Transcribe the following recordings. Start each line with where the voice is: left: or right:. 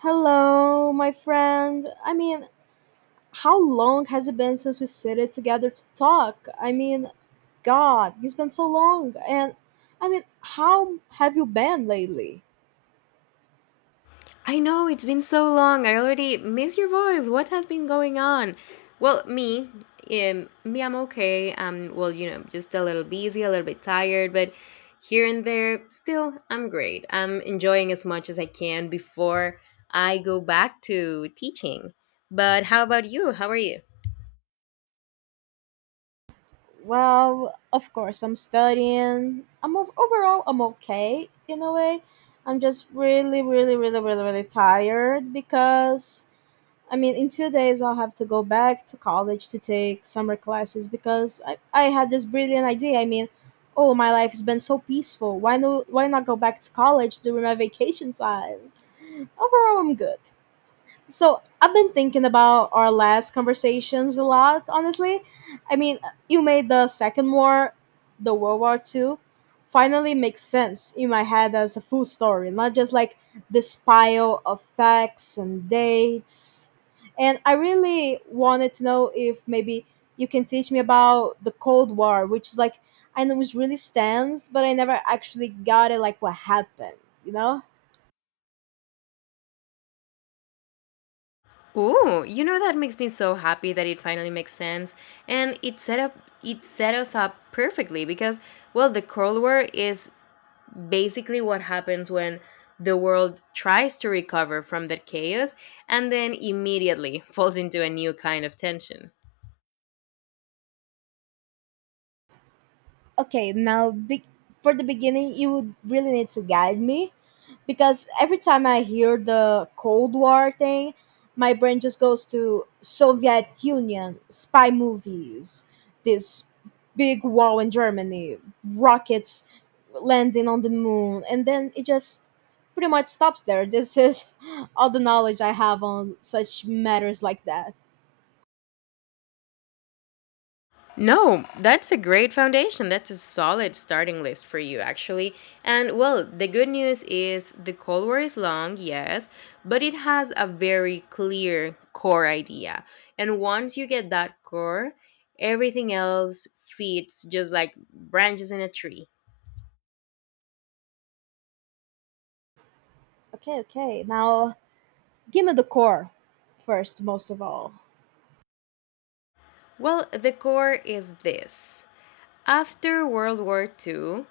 right: Hello, my friend. How long has it been since we sat together to talk? God, it's been so long. And how have you been lately?
left: I know it's been so long. I already miss your voice. What has been going on? Well, me, I'm okay. Just a little busy, a little bit tired, but here and there, still, I'm great. I'm enjoying as much as I can before I go back to teaching. But how about you? How are you?
right: Well, of course, I'm studying. Overall, I'm okay in a way. I'm just really, really, really, really, really tired because in 2 days, I'll have to go back to college to take summer classes because I had this brilliant idea. Oh, my life has been so peaceful. Why no? Why not go back to college during my vacation time? Overall, I'm good. So I've been thinking about our last conversations a lot, honestly. I mean, you made the Second War, the World War Two, finally make sense in my head as a full story, not just like this pile of facts and dates. And I really wanted to know if maybe you can teach me about the Cold War, which is like I know it really stands, but I never actually got it like what happened, you know?
left: Ooh, you know that makes me so happy that it finally makes sense, and it set us up perfectly because well, the Cold War is basically what happens when the world tries to recover from that chaos and then immediately falls into a new kind of tension.
right: Okay, now for the beginning, you would really need to guide me, because every time I hear the Cold War thing, my brain just goes to Soviet Union spy movies, this big wall in Germany, rockets landing on the moon, and then it just pretty much stops there. This is all the knowledge I have on such matters like that.
left: No, that's a great foundation. That's a solid starting list for you, actually. And well, the good news is the Cold War is long, yes, but it has a very clear core idea. And once you get that core, everything else fits just like branches in a tree.
right: Okay, okay, now give me the core, first most of all.
left: Well, the core is this. After World War Two,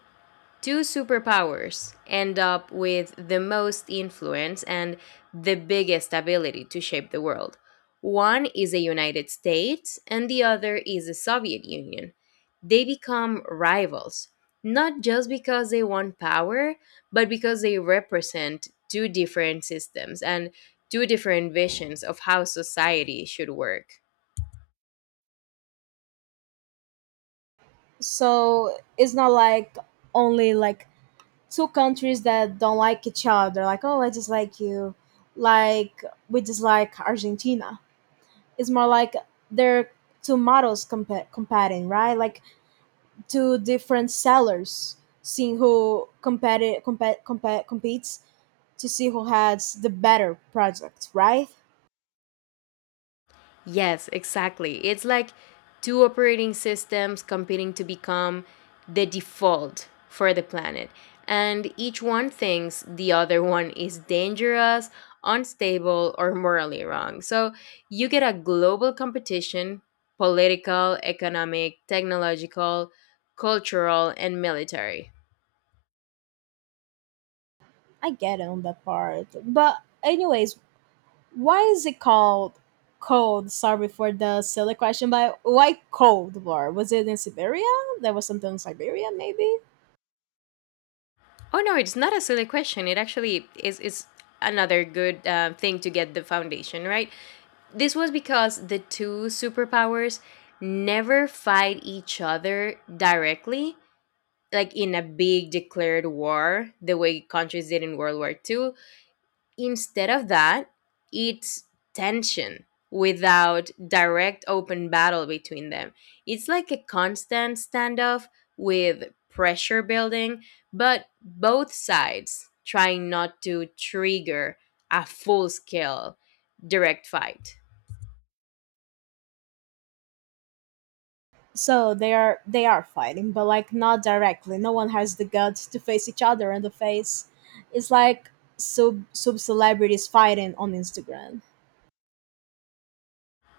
left: two superpowers end up with the most influence and the biggest ability to shape the world. One is the United States, and the other is the Soviet Union. They become rivals, not just because they want power, but because they represent two different systems and two different visions of how society should work.
right: So it's not like only like two countries that don't like each other, like, oh, I dislike you, like we dislike Argentina. It's more like they're two models competing, right? Like two different sellers seeing who competes to see who has the better project, right?
left: Yes, exactly. It's like two operating systems competing to become the default for the planet. And each one thinks the other one is dangerous, unstable, or morally wrong. So you get a global competition, political, economic, technological, cultural, and military.
right: I get it on that part, but anyways, why is it called cold? Sorry for the silly question, but why Cold War? Was it in Siberia? There was something in Siberia, maybe.
left: Oh no, it's not a silly question. It actually is another good thing to get the foundation, right? This was because the two superpowers never fight each other directly, like in a big declared war, the way countries did in World War Two. Instead of that, it's tension without direct open battle between them. It's like a constant standoff with pressure building, but both sides trying not to trigger a full scale direct fight.
right: So they are, they are fighting, but like not directly. No one has the guts to face each other in the face. It's like sub celebrities fighting on Instagram.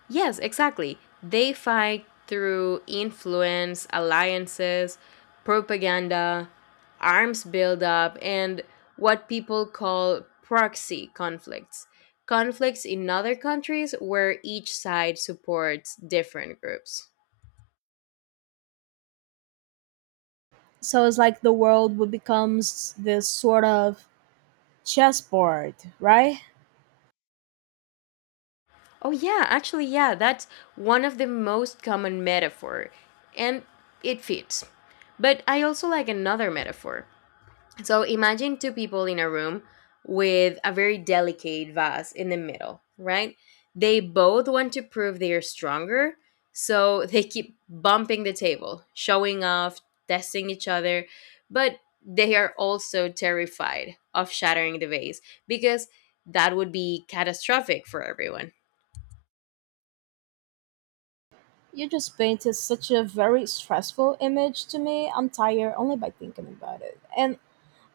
left: Yes, exactly. They fight through influence, alliances, propaganda, arms buildup, and what people call proxy conflicts. Conflicts in other countries where each side supports different groups.
right: So it's like the world would becomes this sort of chessboard, right?
left: Oh, yeah, actually, yeah, that's one of the most common metaphor, and it fits. But I also like another metaphor. So imagine two people in a room with a very delicate vase in the middle, right? They both want to prove they are stronger, so they keep bumping the table, showing off, testing each other, but they are also terrified of shattering the vase because that would be catastrophic for everyone.
right: You just painted such a very stressful image to me. I'm tired only by thinking about it. And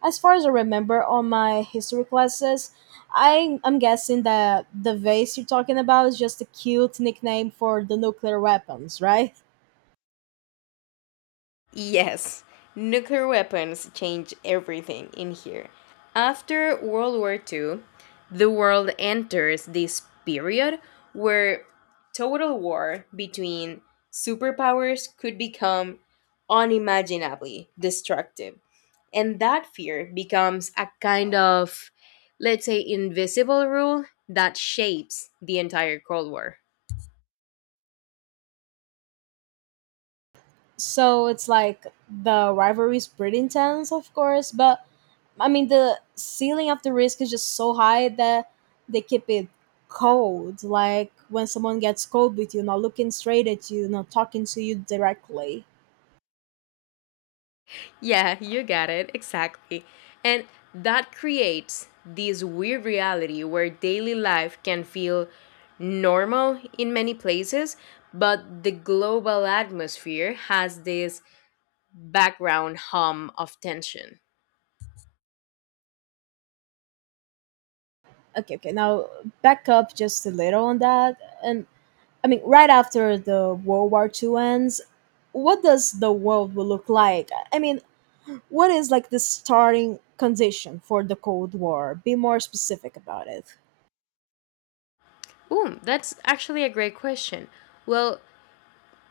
right: as far as I remember on my history classes, I'm guessing that the vase you're talking about is just a cute nickname for the nuclear weapons, right?
left: Yes, nuclear weapons changed everything in here. After World War Two, the world enters this period where total war between superpowers could become unimaginably destructive. And that fear becomes a kind of, let's say, invisible rule that shapes the entire Cold War.
right: So it's like the rivalry is pretty intense, of course, but the ceiling of the risk is just so high that they keep it cold. Like when someone gets cold with you, not looking straight at you, not talking to you directly.
left: Yeah, you got it. Exactly. And that creates this weird reality where daily life can feel normal in many places, but the global atmosphere has this background hum of tension.
right: Okay, okay, now back up just a little on that. And right after the World War Two ends, what does the world will look like? What is like the starting condition for the Cold War? Be more specific about it.
left: Ooh, that's actually a great question. Well,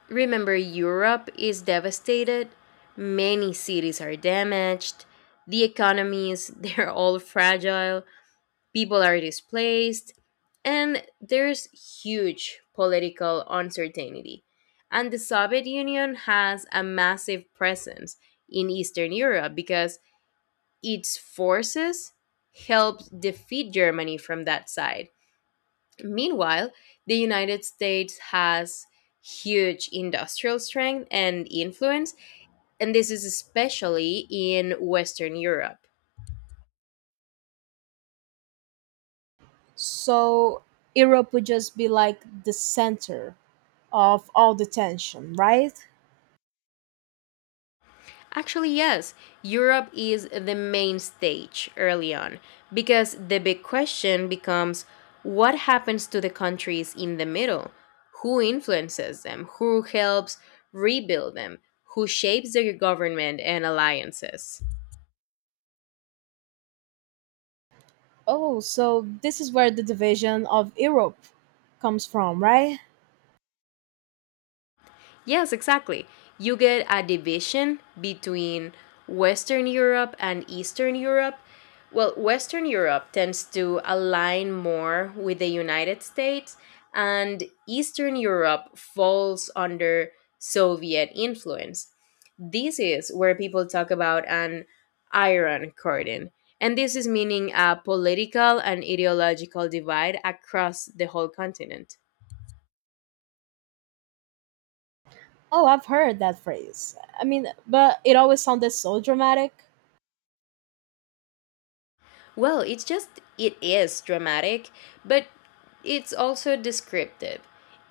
left: remember, Europe is devastated, many cities are damaged, the economies, they're all fragile, people are displaced, and there's huge political uncertainty. And the Soviet Union has a massive presence in Eastern Europe because its forces helped defeat Germany from that side. Meanwhile, the United States has huge industrial strength and influence, and this is especially in Western Europe.
right: So Europe would just be like the center of all the tension, right?
left: Actually, yes, Europe is the main stage early on because the big question becomes, what happens to the countries in the middle? Who influences them? Who helps rebuild them? Who shapes their government and alliances?
right: Oh, so this is where the division of Europe comes from, right?
left: Yes, exactly. You get a division between Western Europe and Eastern Europe. Well, Western Europe tends to align more with the United States, and Eastern Europe falls under Soviet influence. This is where people talk about an iron curtain. And this is meaning a political and ideological divide across the whole continent.
right: Oh, I've heard that phrase. But it always sounded so dramatic.
left: Well, it is dramatic, but it's also descriptive.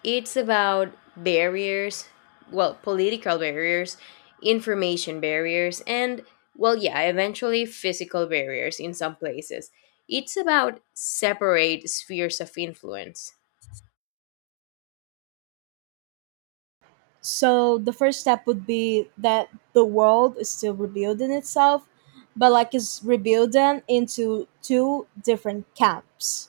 left: It's about barriers, well, political barriers, information barriers, and, well, yeah, eventually physical barriers in some places. It's about separate spheres of influence.
right: So the first step would be that the world is still rebuilding itself, but like it's rebuilding into two different camps.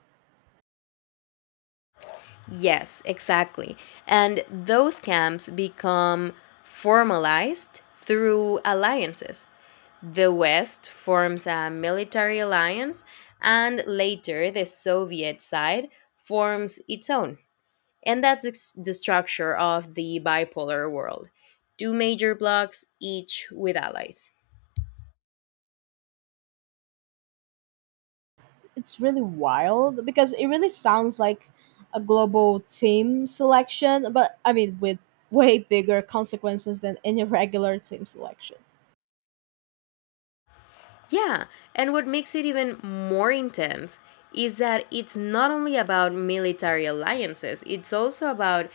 left: Yes, exactly. And those camps become formalized through alliances. The West forms a military alliance, and later the Soviet side forms its own. And that's the structure of the bipolar world, two major blocs, each with allies.
right: It's really wild because it really sounds like a global team selection, but with way bigger consequences than any regular team selection.
left: Yeah, and what makes it even more intense is that it's not only about military alliances, it's also about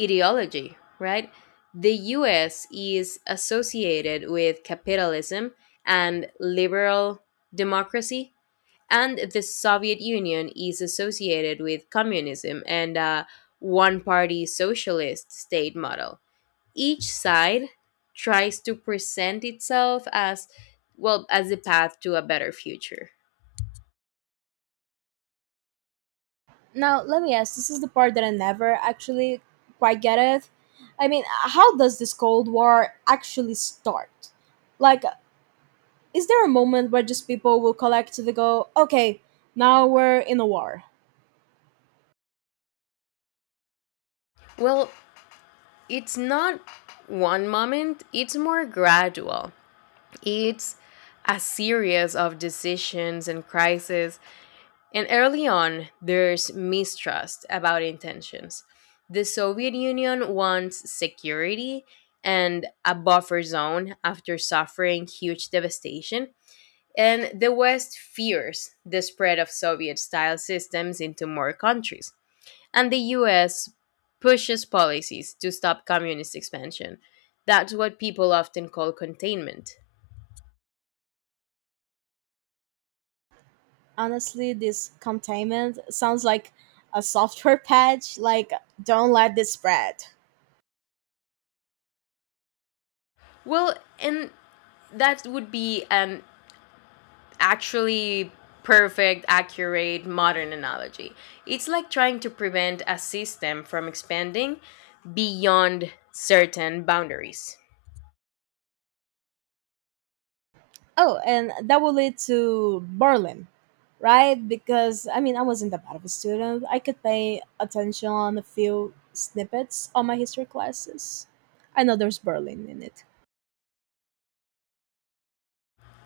left: ideology, right? The US is associated with capitalism and liberal democracy, and the Soviet Union is associated with communism and a one party socialist state model. Each side tries to present itself as, well, as the path to a better future.
right: Now let me ask, this is the part that I never actually quite get it. How does this Cold War actually start? like Is there a moment where just people will collect to go, okay, now we're in a war?
left: Well, it's not one moment, it's more gradual. It's a series of decisions and crises, and early on, there's mistrust about intentions. The Soviet Union wants security and a buffer zone after suffering huge devastation, and the West fears the spread of Soviet style systems into more countries. And the US pushes policies to stop communist expansion. That's what people often call containment.
right: Honestly, this containment sounds like a software patch, like, don't let this spread.
left: Well, and that would be an actually perfect, accurate, modern analogy. It's like trying to prevent a system from expanding beyond certain boundaries.
right: Oh, and that will lead to Berlin, right? Because, I wasn't that bad of a student. I could pay attention on a few snippets on my history classes. I know there's Berlin in it.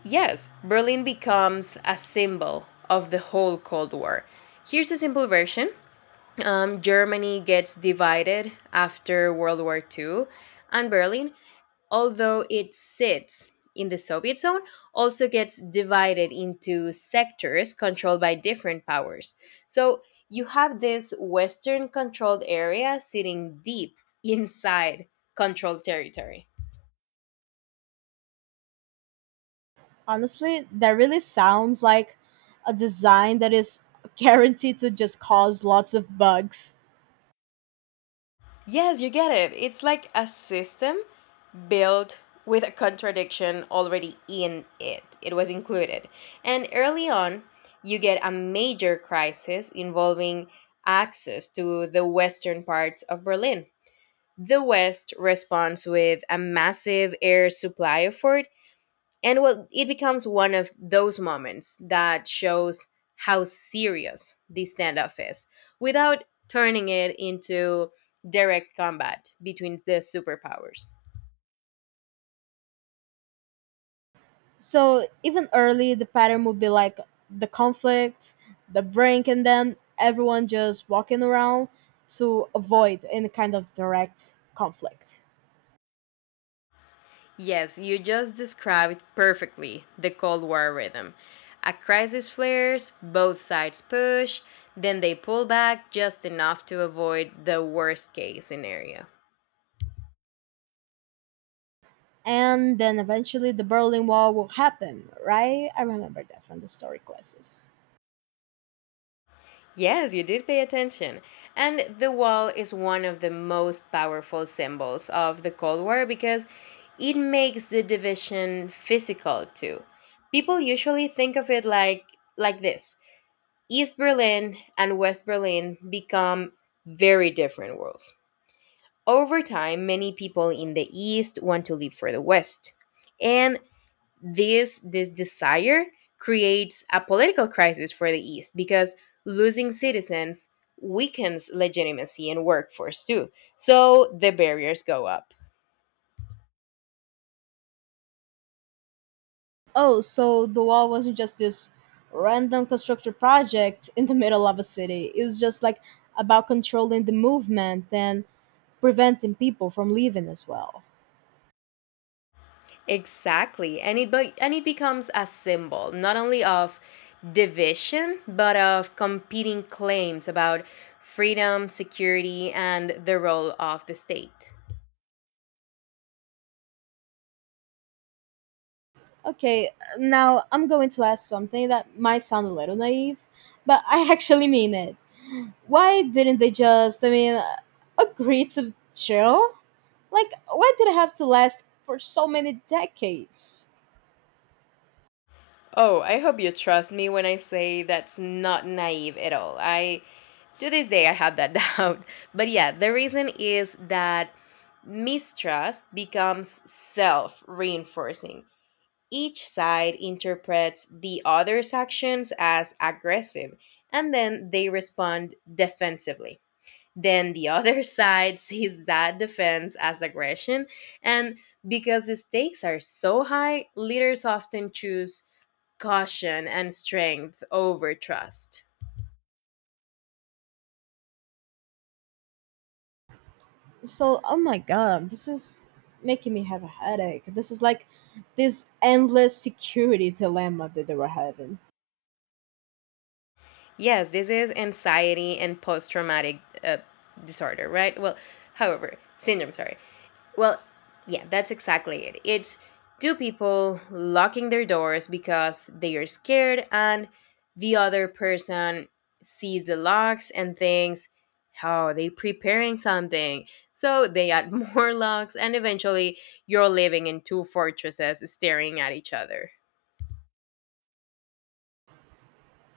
left: Yes, Berlin becomes a symbol of the whole Cold War. Here's a simple version. Germany gets divided after World War Two, and Berlin, although it sits in the Soviet zone, also gets divided into sectors controlled by different powers. So you have this Western controlled area sitting deep inside controlled territory.
right: Honestly, that really sounds like a design that is guaranteed to just cause lots of bugs.
left: Yes, you get it. It's like a system built with a contradiction already in it. It was included. And early on, you get a major crisis involving access to the western parts of Berlin. The West responds with a massive air supply effort, and well, it becomes one of those moments that shows how serious this standoff is without turning it into direct combat between the superpowers.
right: So even early, the pattern would be like the conflict, the brink, and then everyone just walking around to avoid any kind of direct conflict.
left: Yes, you just described perfectly the Cold War rhythm. A crisis flares, both sides push, then they pull back just enough to avoid the worst case scenario.
right: And then eventually the Berlin Wall will happen, right? I remember that from the story classes.
left: Yes, you did pay attention. And the wall is one of the most powerful symbols of the Cold War because it makes the division physical too. People usually think of it like this. East Berlin and West Berlin become very different worlds. Over time, many people in the East want to leave for the West. And this desire creates a political crisis for the east because losing citizens weakens legitimacy and workforce too, so the barriers go up.
right: Oh, so the wall wasn't just this random constructed project in the middle of a city. It was just like about controlling the movement and preventing people from leaving as well.
left: Exactly, and it becomes a symbol not only of division but of competing claims about freedom, security and the role of the state.
right: Okay, now I'm going to ask something that might sound a little naive, but I actually mean it. Why didn't they just, agree to chill? Like, why did it have to last for so many decades?
left: Oh, I hope you trust me when I say that's not naive at all. I To this day, I have that doubt. But yeah, the reason is that mistrust becomes self reinforcing. Each side interprets the other's actions as aggressive, and then they respond defensively. Then the other side sees that defense as aggression, and because the stakes are so high, leaders often choose caution and strength over trust.
right: So, oh my god, this is making me have a headache. This is like this endless security dilemma that they were having.
left: Yes, this is anxiety and post traumatic uh, disorder, right? Well, however, syndrome, sorry. Well, yeah, that's exactly it. It's two people locking their doors because they are scared and the other person sees the locks and thinks, "Oh, they preparing something." So they add more locks and eventually you're living in two fortresses staring at each other.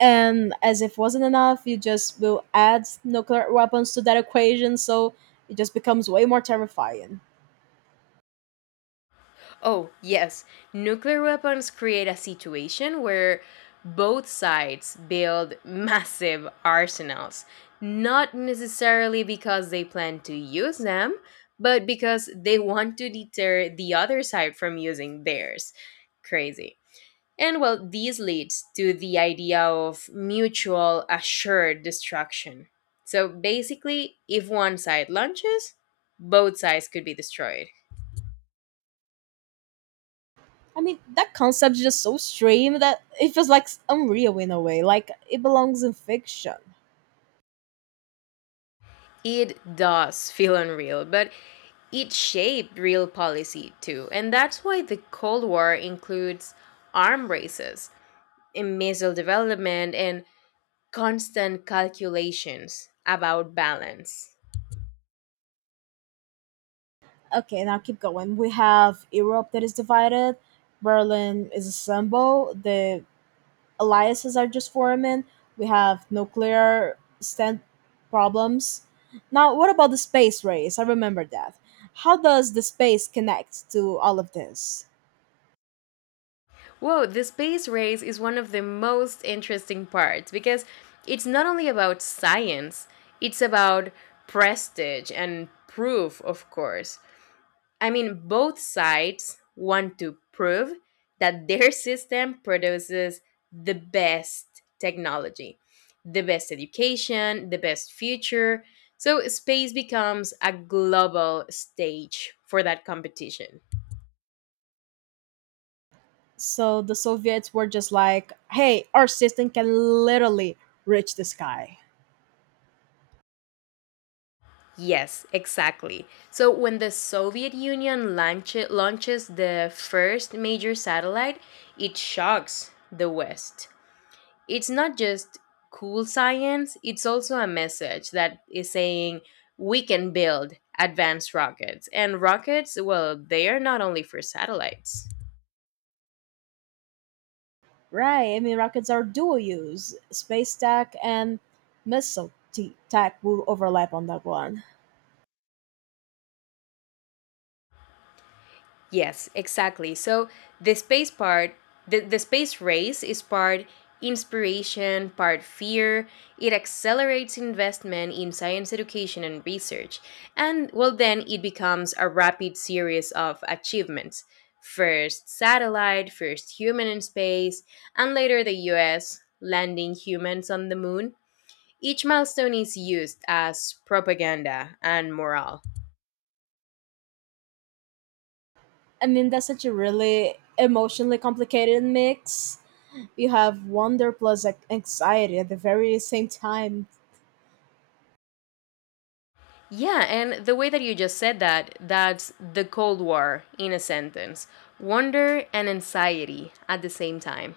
right: And as if wasn't enough, you just will add nuclear weapons to that equation, so it just becomes way more terrifying.
left: Oh, yes. Nuclear weapons create a situation where both sides build massive arsenals, not necessarily because they plan to use them, but because they want to deter the other side from using theirs. Crazy. And well, this leads to the idea of mutual assured destruction. So basically, if one side launches, both sides could be destroyed.
right: That concept is just so extreme that it feels like unreal in a way, like it belongs in fiction.
left: It does feel unreal, but it shaped real policy too. And that's why the Cold War includes arm races, in missile development, and constant calculations about balance.
right: Okay, now keep going. We have Europe that is divided. Berlin is a symbol. The alliances are just forming. We have nuclear stand problems. Now, what about the space race? I remember that. How does the space connect to all of this?
left: Whoa, the space race is one of the most interesting parts because it's not only about science, it's about prestige and proof, of course. I mean, both sides want to prove that their system produces the best technology, the best education, the best future. So, space becomes a global stage for that competition.
right: So the Soviets were just like, hey, our system can literally reach the sky.
left: Yes, exactly. So, when the Soviet Union launches the first major satellite, it shocks the West. It's not just cool science, it's also a message that is saying we can build advanced rockets. And rockets, well, they are not only for satellites.
right: Right. Rockets are dual use. Space tech and missile tech will overlap on that one.
left: Yes, exactly. So the space part, the space race is part inspiration, part fear. It accelerates investment in science education and research. And well, then it becomes a rapid series of achievements. First satellite, first human in space, and later the US landing humans on the moon. Each milestone is used as propaganda and morale.
right: That's such a really emotionally complicated mix, you have wonder plus anxiety at the very same time.
left: Yeah, and the way that you just said that, that's the Cold War in a sentence, wonder and anxiety at the same time.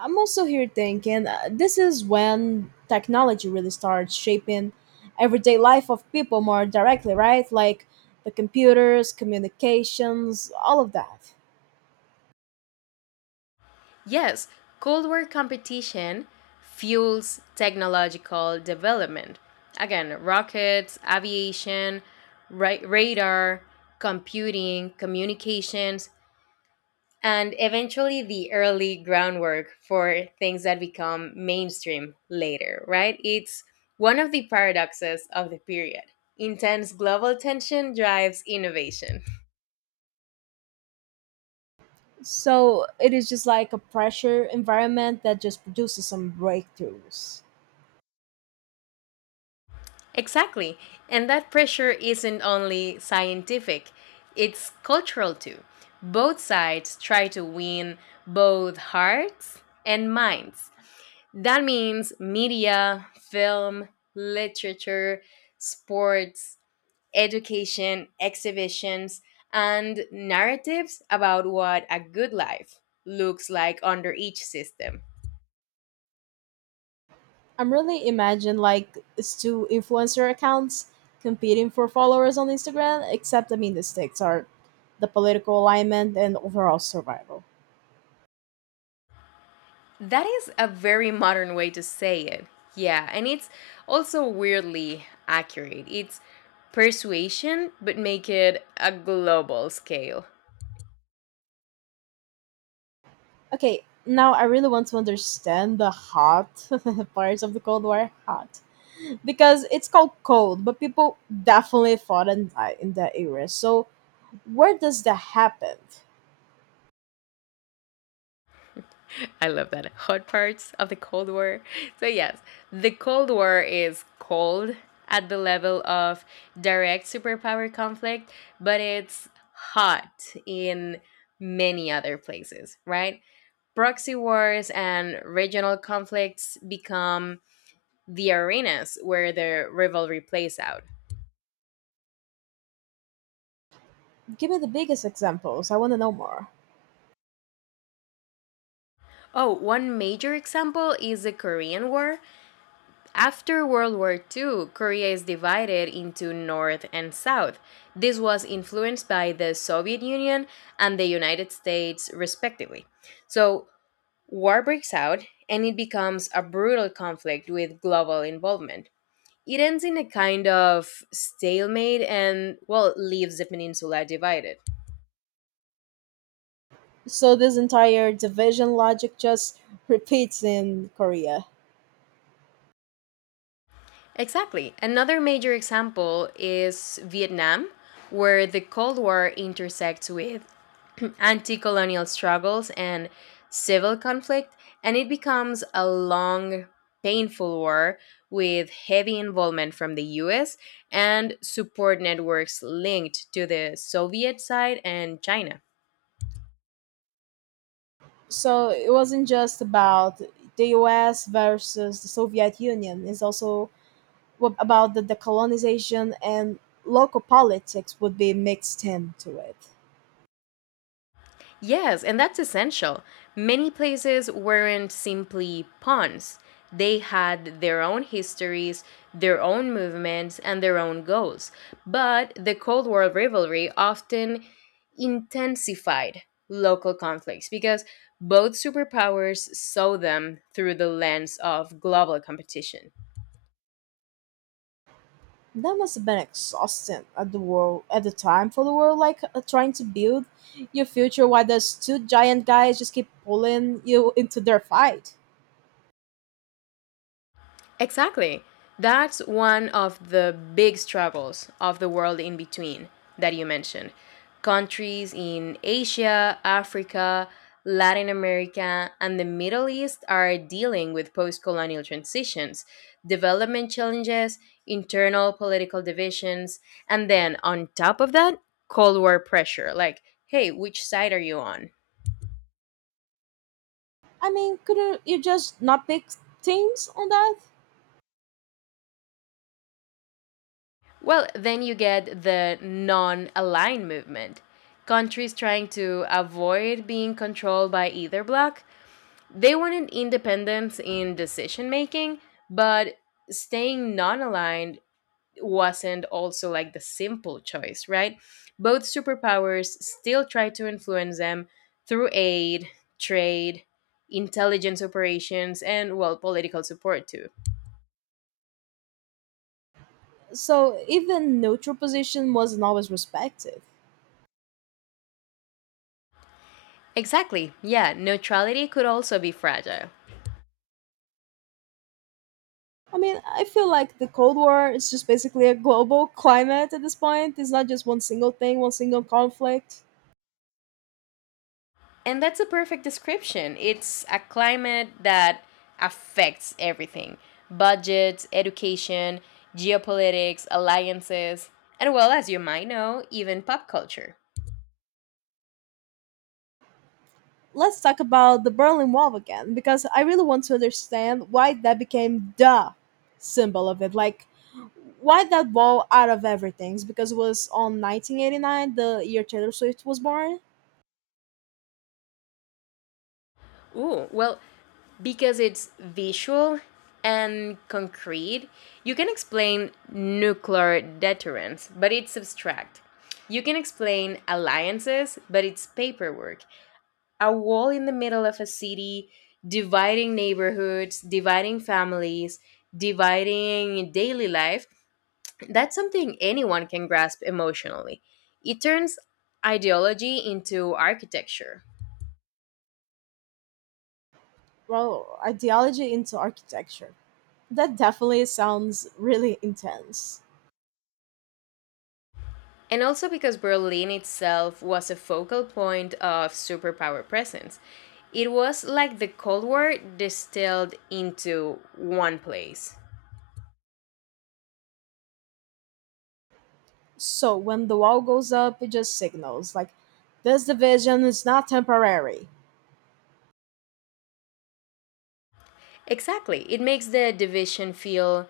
right: I'm also here thinking this is when technology really starts shaping everyday life of people more directly, right? Like the computers, communications, all of that.
left: Yes, Cold War competition fuels technological development. Again, rockets, aviation, radar, computing, communications, and eventually the early groundwork for things that become mainstream later, right? It's one of the paradoxes of the period. Intense global tension drives innovation.
right: So it is just like a pressure environment that just produces some breakthroughs.
left: Exactly. And that pressure isn't only scientific, it's cultural too. Both sides try to win both hearts and minds. That means media, film, literature, sports, education, exhibitions, and narratives about what a good life looks like under each system.
right: I'm really imagine like it's two influencer accounts competing for followers on Instagram, except the stakes are the political alignment and overall survival.
left: That is a very modern way to say it. Yeah, and it's also weirdly accurate. It's persuasion, but make it a global scale.
right: Okay, now I really want to understand the hot parts of the Cold War hot. Because it's called cold, but people definitely fought and died in that era. So where does that happen?
left: I love that. Hot parts of the Cold War. So, yes, the Cold War is cold at the level of direct superpower conflict, but it's hot in many other places, right? Proxy wars and regional conflicts become the arenas where the rivalry plays out.
right: Give me the biggest examples. I wanna know more.
left: Oh, one major example is the Korean War. After World War II, Korea is divided into North and South. This was influenced by the Soviet Union and the United States, respectively. So, war breaks out and it becomes a brutal conflict with global involvement. It ends in a kind of stalemate and, well, leaves the peninsula divided.
right: So this entire division logic just repeats in Korea.
left: Exactly. Another major example is Vietnam, where the Cold War intersects with anti colonial struggles and civil conflict, and it becomes a long, painful war with heavy involvement from the US and support networks linked to the Soviet side and China.
right: So it wasn't just about the US versus the Soviet Union. It's also about the decolonization and local politics would be mixed into it.
left: Yes, and that's essential. Many places weren't simply pawns, they had their own histories, their own movements, and their own goals. But the Cold War rivalry often intensified local conflicts because both superpowers saw them through the lens of global competition.
right: That must have been exhausting at the world at the time for the world, like trying to build your future while those two giant guys just keep pulling you into their fight.
left: Exactly. That's one of the big struggles of the world in between that you mentioned. Countries in Asia, Africa, Latin America, and the Middle East are dealing with post colonial transitions, development challenges, internal political divisions, and then on top of that, Cold War pressure like, hey, which side are you on?
right: Couldn't you just not pick teams on that?
left: Well, then you get the non aligned movement. Countries trying to avoid being controlled by either bloc. They wanted independence in decision making, but staying non aligned wasn't also like the simple choice, right? Both superpowers still try to influence them through aid, trade, intelligence operations, and, well, political support too.
right: So even neutral position wasn't always respected.
left: Exactly, yeah, neutrality could also be fragile.
right: I feel like the Cold War is just basically a global climate at this point. It's not just one single thing, one single conflict.
left: And that's a perfect description. It's a climate that affects everything, budgets, education, geopolitics, alliances, and well, as you might know, even pop culture.
right: Let's talk about the Berlin Wall again, because I really want to understand why that became the symbol of it. Like, why that wall out of everything? It's because it was on 1989, the year Taylor Swift was born.
left: Ooh, well, because it's visual and concrete, you can explain nuclear deterrence, but it's abstract. You can explain alliances, but it's paperwork. A wall in the middle of a city, dividing neighborhoods, dividing families, dividing daily life, that's something anyone can grasp emotionally. It turns ideology into architecture.
right: Well, ideology into architecture. That definitely sounds really intense.
left: And also because Berlin itself was a focal point of superpower presence, it was like the Cold War distilled into one place.
right: So when the wall goes up, it just signals like this division is not temporary.
left: Exactly. It makes the division feel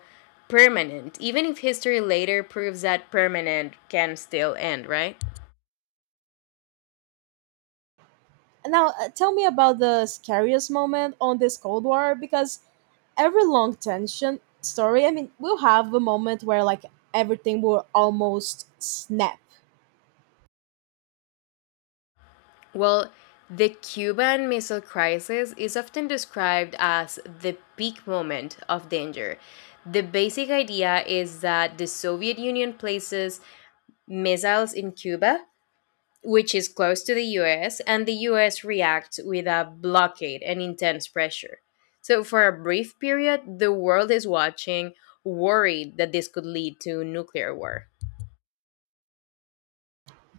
left: permanent, even if history later proves that permanent can still end, right?
right: And now tell me about the scariest moment on this Cold War because every long tension story, we'll have a moment where like everything will almost snap.
left: Well, the Cuban Missile Crisis is often described as the peak moment of danger. The basic idea is that the Soviet Union places missiles in Cuba, which is close to the US, and the US reacts with a blockade and intense pressure. So, for a brief period, the world is watching, worried that this could lead to nuclear war.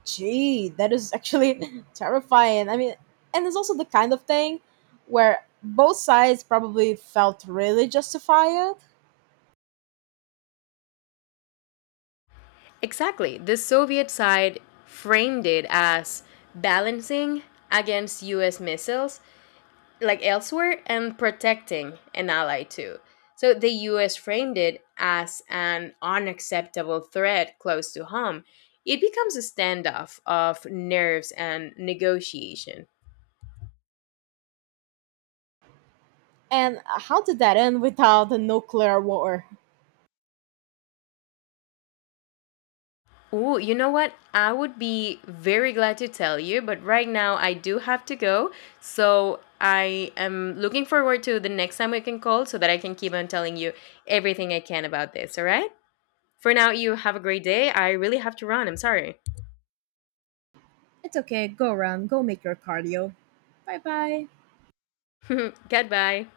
right: Gee, that is actually terrifying. And it's also the kind of thing where both sides probably felt really justified.
left: Exactly. The Soviet side framed it as balancing against US missiles like elsewhere and protecting an ally too. So the US framed it as an unacceptable threat close to home. It becomes a standoff of nerves and negotiation.
right: And how did that end without a nuclear war?
left: Ooh, you know what? I would be very glad to tell you, but right now I do have to go. So I am looking forward to the next time we can call so that I can keep on telling you everything I can about this, all right? For now, you have a great day. I really have to run. I'm sorry.
right: It's okay. Go run. Go make your cardio. Bye bye.
left: Goodbye.